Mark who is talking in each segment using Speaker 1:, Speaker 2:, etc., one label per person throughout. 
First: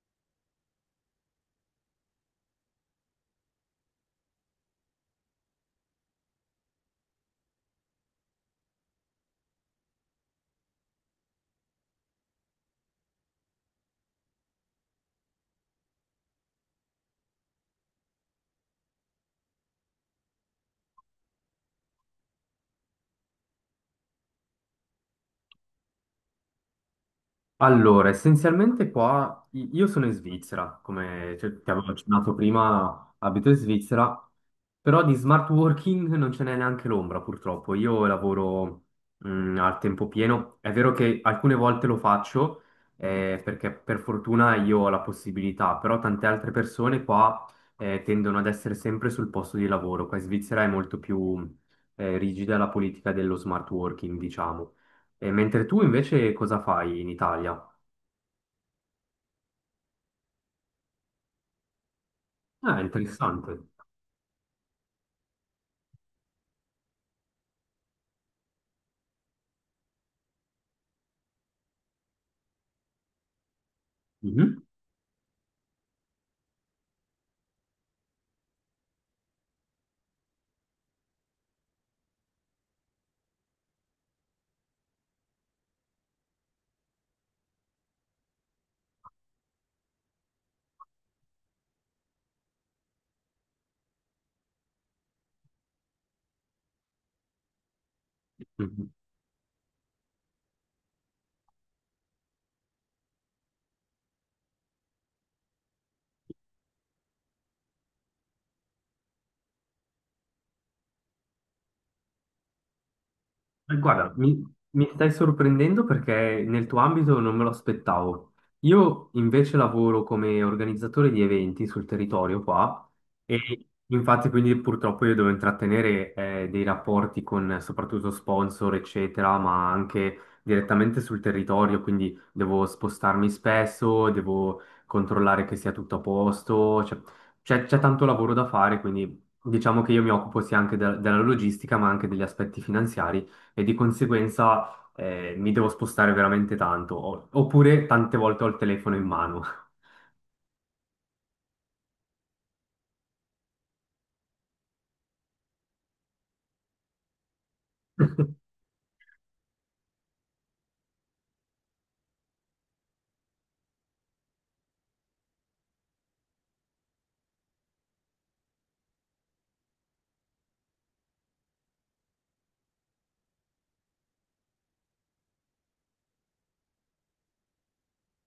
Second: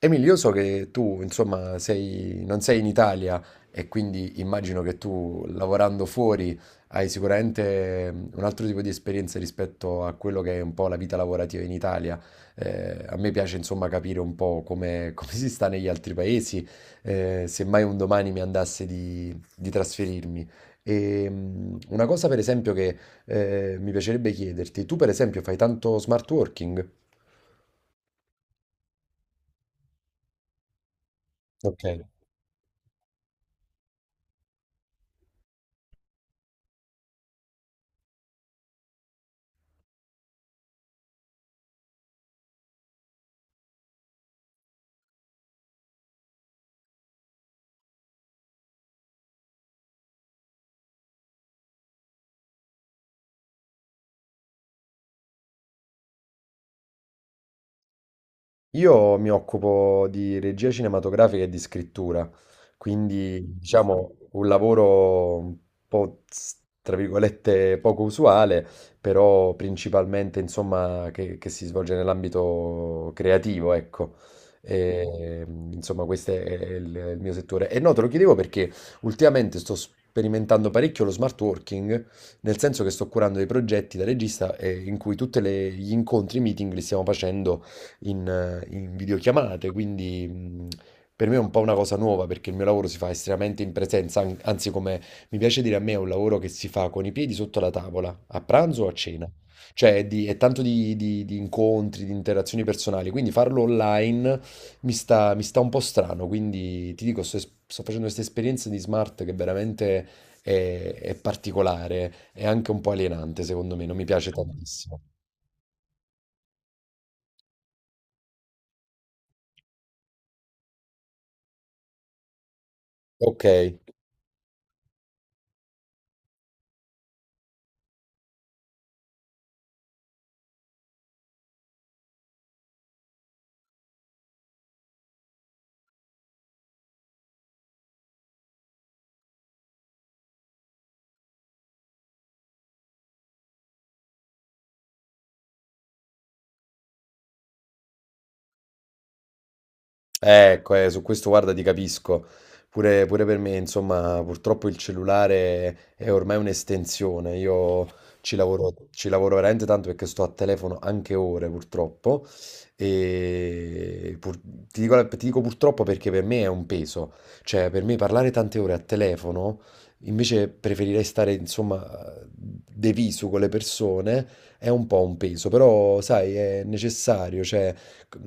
Speaker 1: Emil, io so che tu, insomma, non sei in Italia e quindi immagino che tu, lavorando fuori, hai sicuramente un altro tipo di esperienza rispetto a quello che è un po' la vita lavorativa in Italia. A me piace, insomma, capire un po' come, come si sta negli altri paesi, se mai un domani mi andasse di trasferirmi. E, una cosa, per esempio, che mi piacerebbe chiederti, tu, per esempio, fai tanto smart working?
Speaker 2: Allora, essenzialmente qua io sono in Svizzera, come, cioè, ti
Speaker 1: Ok.
Speaker 2: avevo accennato prima, abito in Svizzera, però di smart working non ce n'è neanche l'ombra, purtroppo. Io lavoro al tempo pieno, è vero che alcune volte lo faccio, perché per fortuna io ho la possibilità, però tante altre persone qua tendono ad essere sempre sul posto di lavoro. Qua in Svizzera è molto più rigida la politica dello smart working, diciamo. E mentre tu invece cosa fai in Italia?
Speaker 1: Io mi occupo di regia cinematografica e di scrittura,
Speaker 2: Ah,
Speaker 1: quindi
Speaker 2: interessante.
Speaker 1: diciamo un lavoro un po' tra virgolette poco usuale, però principalmente insomma che si svolge nell'ambito creativo, ecco.
Speaker 2: Mhm,
Speaker 1: E, insomma, questo è il mio settore. E no, te lo chiedevo perché ultimamente sto sperimentando parecchio lo smart working, nel senso che sto curando dei progetti da regista in cui tutti gli incontri, i meeting li stiamo facendo in videochiamate, quindi per me è un po' una cosa nuova perché il mio lavoro si fa estremamente in presenza, anzi, come mi piace dire, a me è un lavoro che si fa con i piedi sotto la tavola, a pranzo
Speaker 2: mhm.
Speaker 1: o a cena. Cioè è, è tanto di incontri, di interazioni personali, quindi farlo online mi sta un po' strano, quindi ti dico, sto facendo questa esperienza di smart che veramente è particolare, è anche un po' alienante secondo me, non mi
Speaker 2: Guarda,
Speaker 1: piace
Speaker 2: mi
Speaker 1: tantissimo.
Speaker 2: stai sorprendendo perché nel tuo ambito non me lo aspettavo. Io invece lavoro come organizzatore di eventi sul territorio qua,
Speaker 1: Ok.
Speaker 2: e infatti quindi purtroppo io devo intrattenere, dei rapporti con, soprattutto sponsor, eccetera, ma anche direttamente sul territorio, quindi devo spostarmi spesso, devo controllare che sia tutto a posto, cioè, c'è tanto lavoro da fare, quindi diciamo che io mi occupo sia anche della logistica ma anche degli aspetti finanziari e di conseguenza, mi devo spostare veramente tanto, oppure tante volte ho il telefono in mano.
Speaker 1: Ecco, su questo guarda ti capisco. Pure per me, insomma, purtroppo il cellulare è ormai un'estensione. Io ci lavoro, ci lavoro veramente tanto perché sto a telefono anche ore, purtroppo. E ti dico purtroppo perché per me è un peso. Cioè, per me parlare tante ore a telefono, invece preferirei stare, insomma, de viso con le persone, è un po' un peso. Però, sai, è necessario, cioè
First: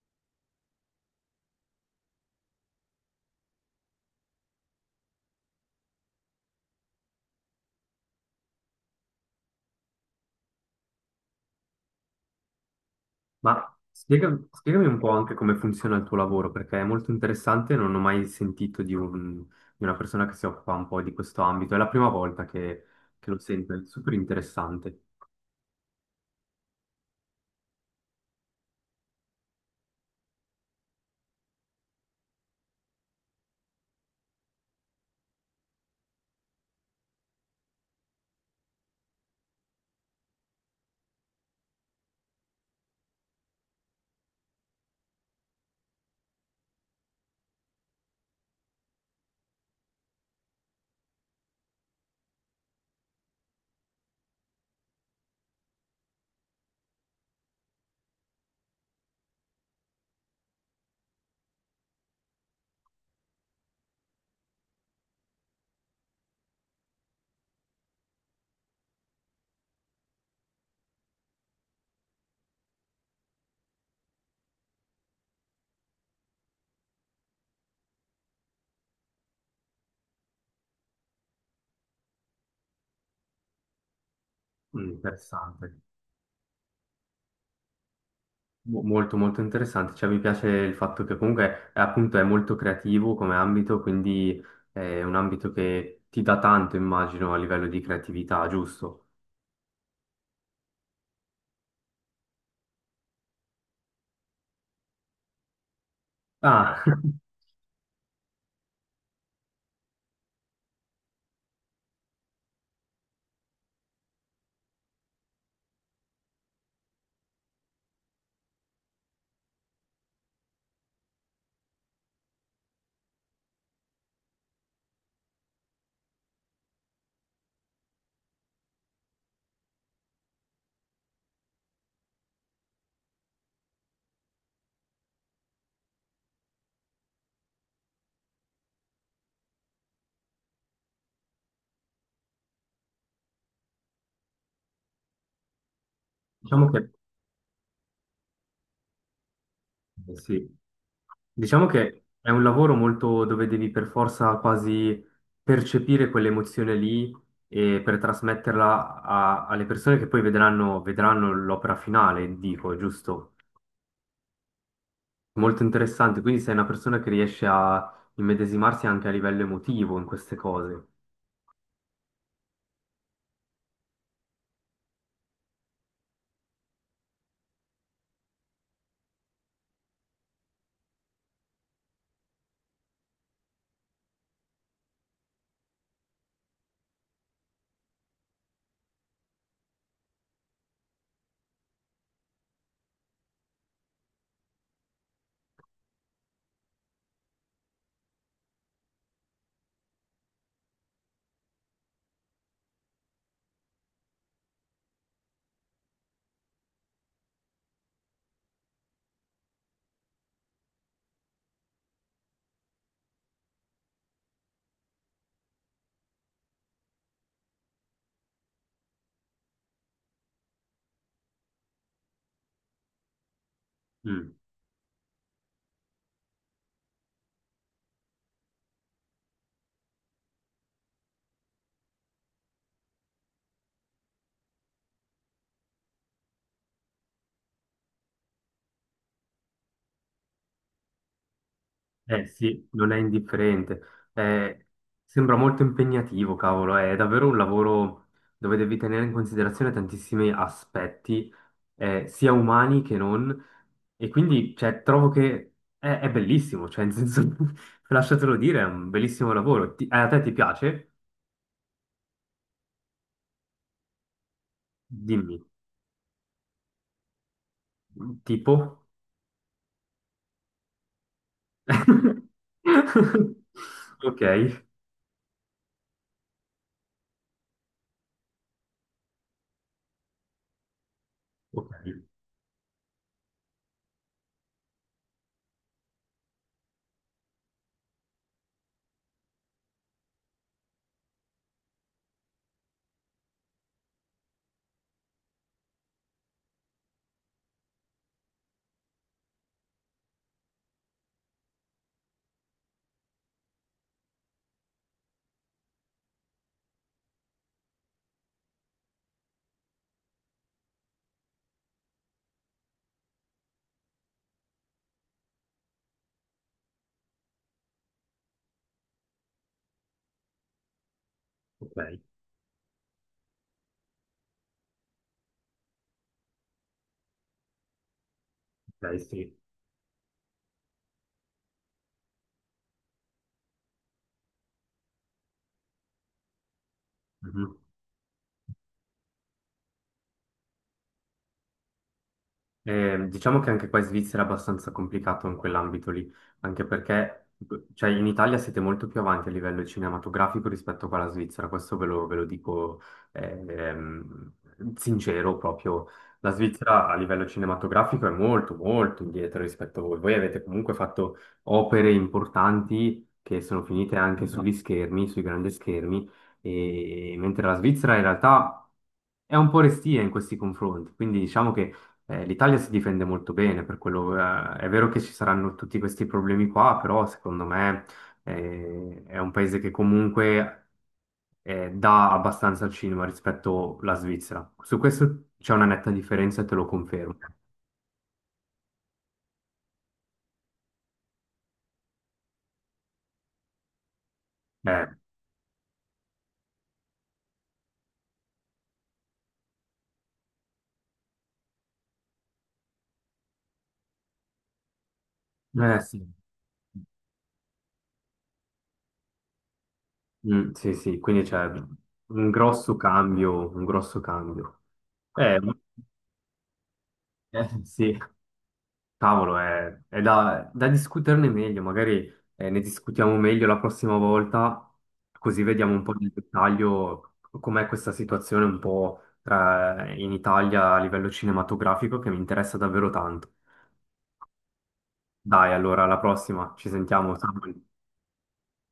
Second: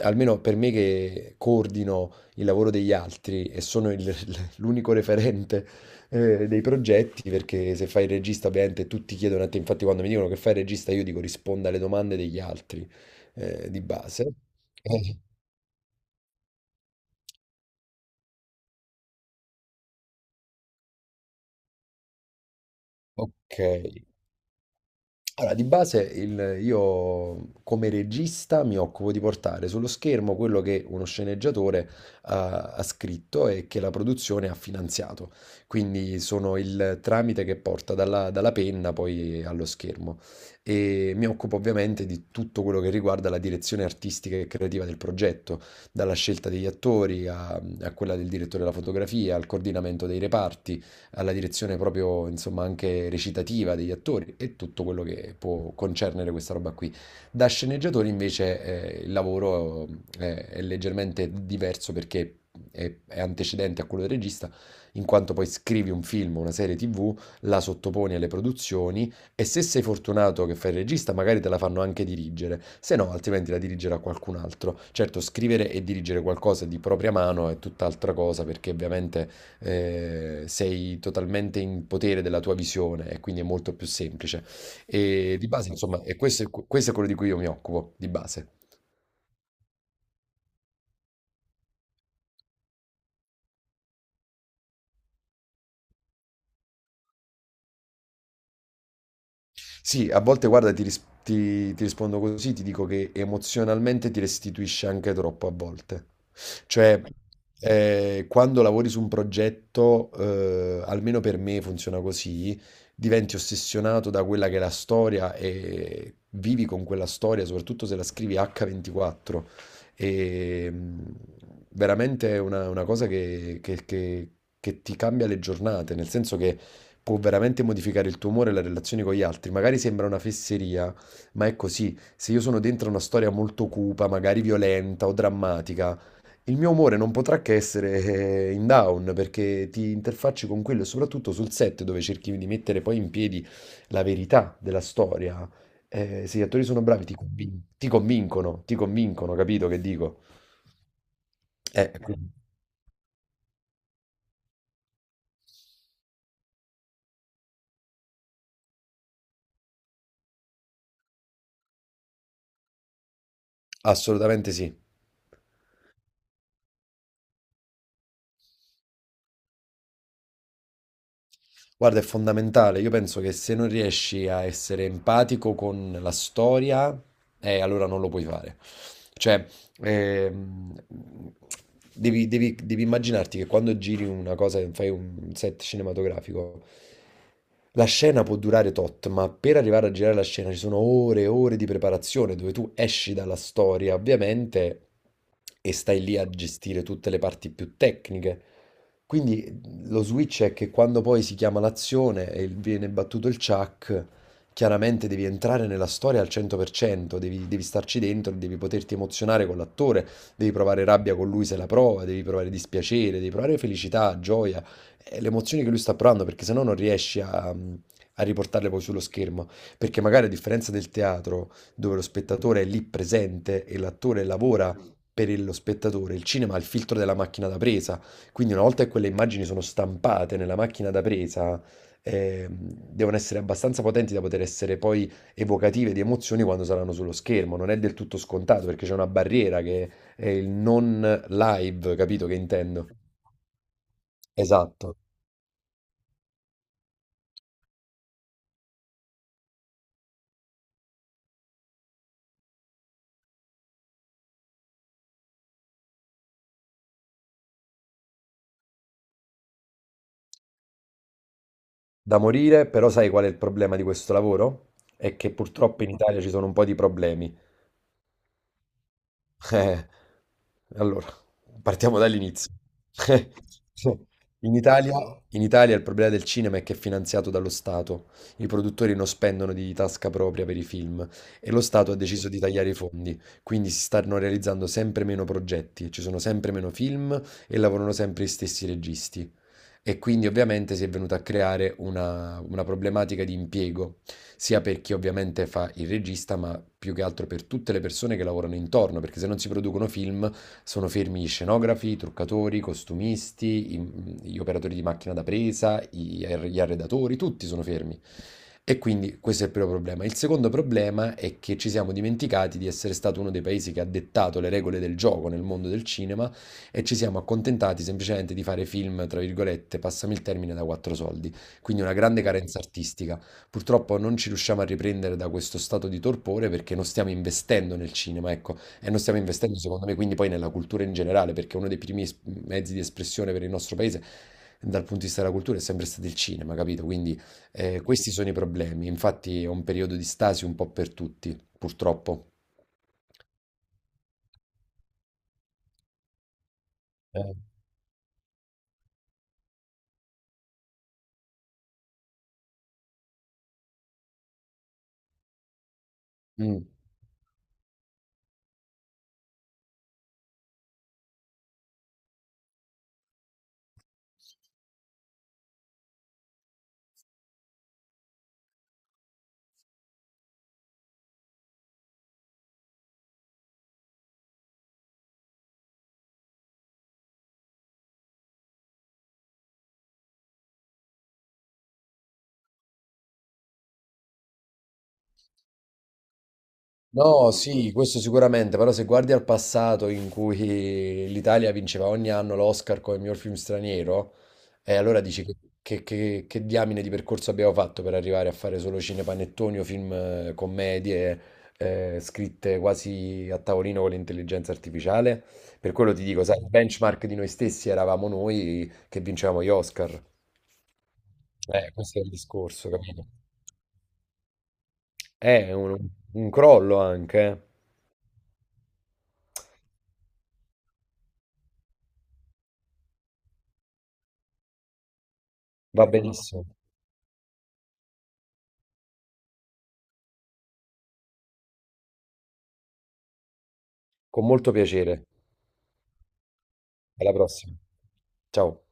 Speaker 1: almeno per me che coordino il lavoro degli altri e sono l'unico referente dei progetti, perché se fai il regista ovviamente tutti chiedono a te, infatti quando mi dicono che fai il regista io dico risponda alle domande degli altri
Speaker 2: Ma
Speaker 1: di base.
Speaker 2: spiegami un po' anche come funziona il tuo lavoro, perché è molto interessante, non ho mai sentito di, di una persona che si occupa un po' di questo ambito, è la prima volta che lo
Speaker 1: Ok,
Speaker 2: sento, è super interessante.
Speaker 1: allora, di base io come regista mi occupo di portare sullo schermo quello che uno sceneggiatore ha scritto e che la produzione ha finanziato. Quindi sono il tramite che porta dalla penna poi allo schermo. E mi occupo ovviamente di tutto quello che riguarda la direzione artistica e creativa del progetto, dalla scelta degli attori a quella del direttore della fotografia, al coordinamento dei reparti, alla direzione proprio, insomma, anche recitativa degli attori e tutto quello che può concernere questa roba qui. Da sceneggiatori invece il lavoro è leggermente diverso perché è antecedente a quello del regista, in quanto poi scrivi un film, una serie TV, la sottoponi alle produzioni e se sei fortunato che fai il regista, magari te la fanno anche dirigere, se no altrimenti la dirigerà qualcun altro. Certo, scrivere e dirigere qualcosa di propria mano è tutt'altra cosa perché ovviamente sei totalmente in potere della tua visione e quindi è molto più semplice.
Speaker 2: Mm,
Speaker 1: E di base,
Speaker 2: interessante.
Speaker 1: insomma, e questo è quello di cui io mi occupo, di base.
Speaker 2: Molto molto interessante, cioè mi piace il fatto che comunque, appunto, è molto creativo come ambito, quindi è un ambito che ti dà tanto, immagino, a livello di creatività, giusto?
Speaker 1: Sì, a volte guarda, ti rispondo così, ti dico che emozionalmente ti restituisce anche troppo a volte.
Speaker 2: Ah,
Speaker 1: Cioè, quando lavori su un progetto, almeno per me funziona così, diventi ossessionato da quella che è la storia e vivi con quella storia, soprattutto se la scrivi H24. E veramente è una cosa che ti cambia le giornate, nel senso che può veramente modificare il tuo umore e la relazione con gli altri. Magari sembra una fesseria, ma è così. Se io sono dentro una storia molto cupa, magari violenta o drammatica, il mio umore non potrà che essere in down perché ti interfacci con quello e soprattutto sul set dove cerchi di mettere poi in piedi la verità della storia. Se gli attori
Speaker 2: diciamo,
Speaker 1: sono
Speaker 2: certo.
Speaker 1: bravi, ti convincono, capito che
Speaker 2: Che,
Speaker 1: dico?
Speaker 2: sì, diciamo che è
Speaker 1: Quindi,
Speaker 2: un lavoro molto dove devi per forza quasi percepire quell'emozione lì e per trasmetterla alle persone che poi vedranno, vedranno l'opera finale, dico, giusto?
Speaker 1: assolutamente sì.
Speaker 2: Molto interessante, quindi sei una persona che riesce a immedesimarsi anche a livello emotivo in queste cose.
Speaker 1: Guarda, è fondamentale. Io penso che se non riesci a essere empatico con la storia, allora non lo puoi fare. Cioè, ehm, devi immaginarti che quando giri una cosa, fai un set cinematografico, la scena può durare tot, ma per arrivare a girare la scena ci sono ore e ore di preparazione dove tu esci dalla storia, ovviamente, e stai lì a gestire tutte le parti più tecniche. Quindi lo switch è che quando poi si chiama l'azione e viene battuto il chuck, chiaramente devi entrare nella storia al 100%, devi starci dentro, devi poterti emozionare con l'attore, devi provare rabbia con lui se la prova, devi provare dispiacere, devi provare felicità, gioia, e le emozioni che lui sta provando, perché sennò non riesci a riportarle poi sullo schermo. Perché magari a differenza del teatro, dove lo spettatore è lì presente e l'attore
Speaker 2: Mm.
Speaker 1: lavora per lo spettatore, il cinema ha il filtro della macchina da presa, quindi una volta che quelle immagini sono stampate nella macchina da presa, ehm, devono essere abbastanza potenti da poter essere poi evocative di emozioni quando saranno sullo schermo. Non è del tutto scontato perché c'è una barriera che è il non live,
Speaker 2: Eh
Speaker 1: capito che
Speaker 2: sì,
Speaker 1: intendo?
Speaker 2: non è indifferente. Eh,
Speaker 1: Esatto,
Speaker 2: sembra molto impegnativo, cavolo, è davvero un lavoro dove devi tenere in considerazione tantissimi aspetti, sia umani che non, e quindi cioè, trovo che è bellissimo, cioè, in senso, lasciatelo dire, è un bellissimo lavoro. A te ti piace?
Speaker 1: da morire, però sai qual è il problema di questo lavoro? È che
Speaker 2: Dimmi,
Speaker 1: purtroppo in Italia ci sono un po' di problemi.
Speaker 2: tipo?
Speaker 1: Eh, allora, partiamo dall'inizio.
Speaker 2: Ok,
Speaker 1: In Italia, in Italia, il problema del cinema è che è finanziato dallo Stato. I produttori non spendono di tasca propria per i film e lo
Speaker 2: ok,
Speaker 1: Stato ha deciso di tagliare i fondi, quindi si stanno realizzando sempre meno progetti, ci sono sempre meno film e lavorano sempre gli stessi registi. E quindi ovviamente si è venuta a creare una problematica di impiego, sia per chi ovviamente fa il regista, ma più che altro per tutte le persone che lavorano intorno, perché se non si producono film sono fermi gli scenografi, i truccatori, i costumisti, gli operatori di macchina da presa, gli arredatori, tutti sono fermi. E quindi questo è il primo problema. Il secondo problema è che ci siamo dimenticati di essere stato uno dei paesi che ha dettato le regole del gioco nel mondo del cinema e ci siamo accontentati semplicemente di fare film, tra virgolette, passami il termine, da quattro soldi. Quindi una
Speaker 2: ok,
Speaker 1: grande carenza artistica. Purtroppo non ci riusciamo a riprendere da questo stato di torpore perché non stiamo investendo nel cinema, ecco, e
Speaker 2: ok,
Speaker 1: non stiamo
Speaker 2: sì.
Speaker 1: investendo secondo me quindi poi nella cultura in generale, perché uno dei primi mezzi di espressione per il nostro paese dal punto di vista della cultura è sempre stato il cinema, capito? Quindi
Speaker 2: Mhm.
Speaker 1: questi sono i problemi. Infatti è un periodo di stasi un po' per tutti, purtroppo.
Speaker 2: Diciamo che anche qua in Svizzera è abbastanza complicato in quell'ambito lì, anche perché
Speaker 1: Eh.
Speaker 2: cioè, in Italia siete molto più avanti a livello cinematografico rispetto qua alla Svizzera, questo ve lo dico, ehm, sincero proprio. La
Speaker 1: Mm.
Speaker 2: Svizzera a livello cinematografico è molto molto indietro rispetto a voi. Voi avete comunque fatto opere importanti che sono finite anche sugli schermi, sui grandi schermi, e mentre la Svizzera in realtà è un po' restia in questi confronti, quindi diciamo che, l'Italia si difende molto bene per quello, è vero che ci saranno tutti questi problemi qua, però secondo me, è un paese che comunque, dà abbastanza al cinema rispetto alla Svizzera. Su questo c'è una netta differenza e te lo confermo.
Speaker 1: No, sì, questo sicuramente, però se guardi al passato in cui l'Italia vinceva ogni anno l'Oscar come miglior film straniero, e
Speaker 2: Eh,
Speaker 1: allora dici che diamine di percorso abbiamo fatto per arrivare a fare solo cinepanettoni o film commedie scritte quasi a tavolino con l'intelligenza artificiale? Per quello ti
Speaker 2: sì.
Speaker 1: dico, sai, il benchmark di noi stessi eravamo noi che vincevamo gli Oscar.
Speaker 2: Mm, sì, sì, quindi c'è
Speaker 1: Questo è il
Speaker 2: un
Speaker 1: discorso,
Speaker 2: grosso
Speaker 1: capito?
Speaker 2: cambio, un grosso cambio. Eh,
Speaker 1: È un crollo anche, eh.
Speaker 2: sì. Cavolo, è da, da discuterne meglio, magari, ne discutiamo meglio la prossima volta, così vediamo un
Speaker 1: Va
Speaker 2: po' nel
Speaker 1: benissimo.
Speaker 2: dettaglio com'è questa situazione un po' in Italia a livello cinematografico, che mi interessa davvero tanto.
Speaker 1: Con molto piacere.
Speaker 2: Dai, allora, alla prossima, ci
Speaker 1: Alla
Speaker 2: sentiamo,
Speaker 1: prossima.
Speaker 2: Samuel.
Speaker 1: Ciao.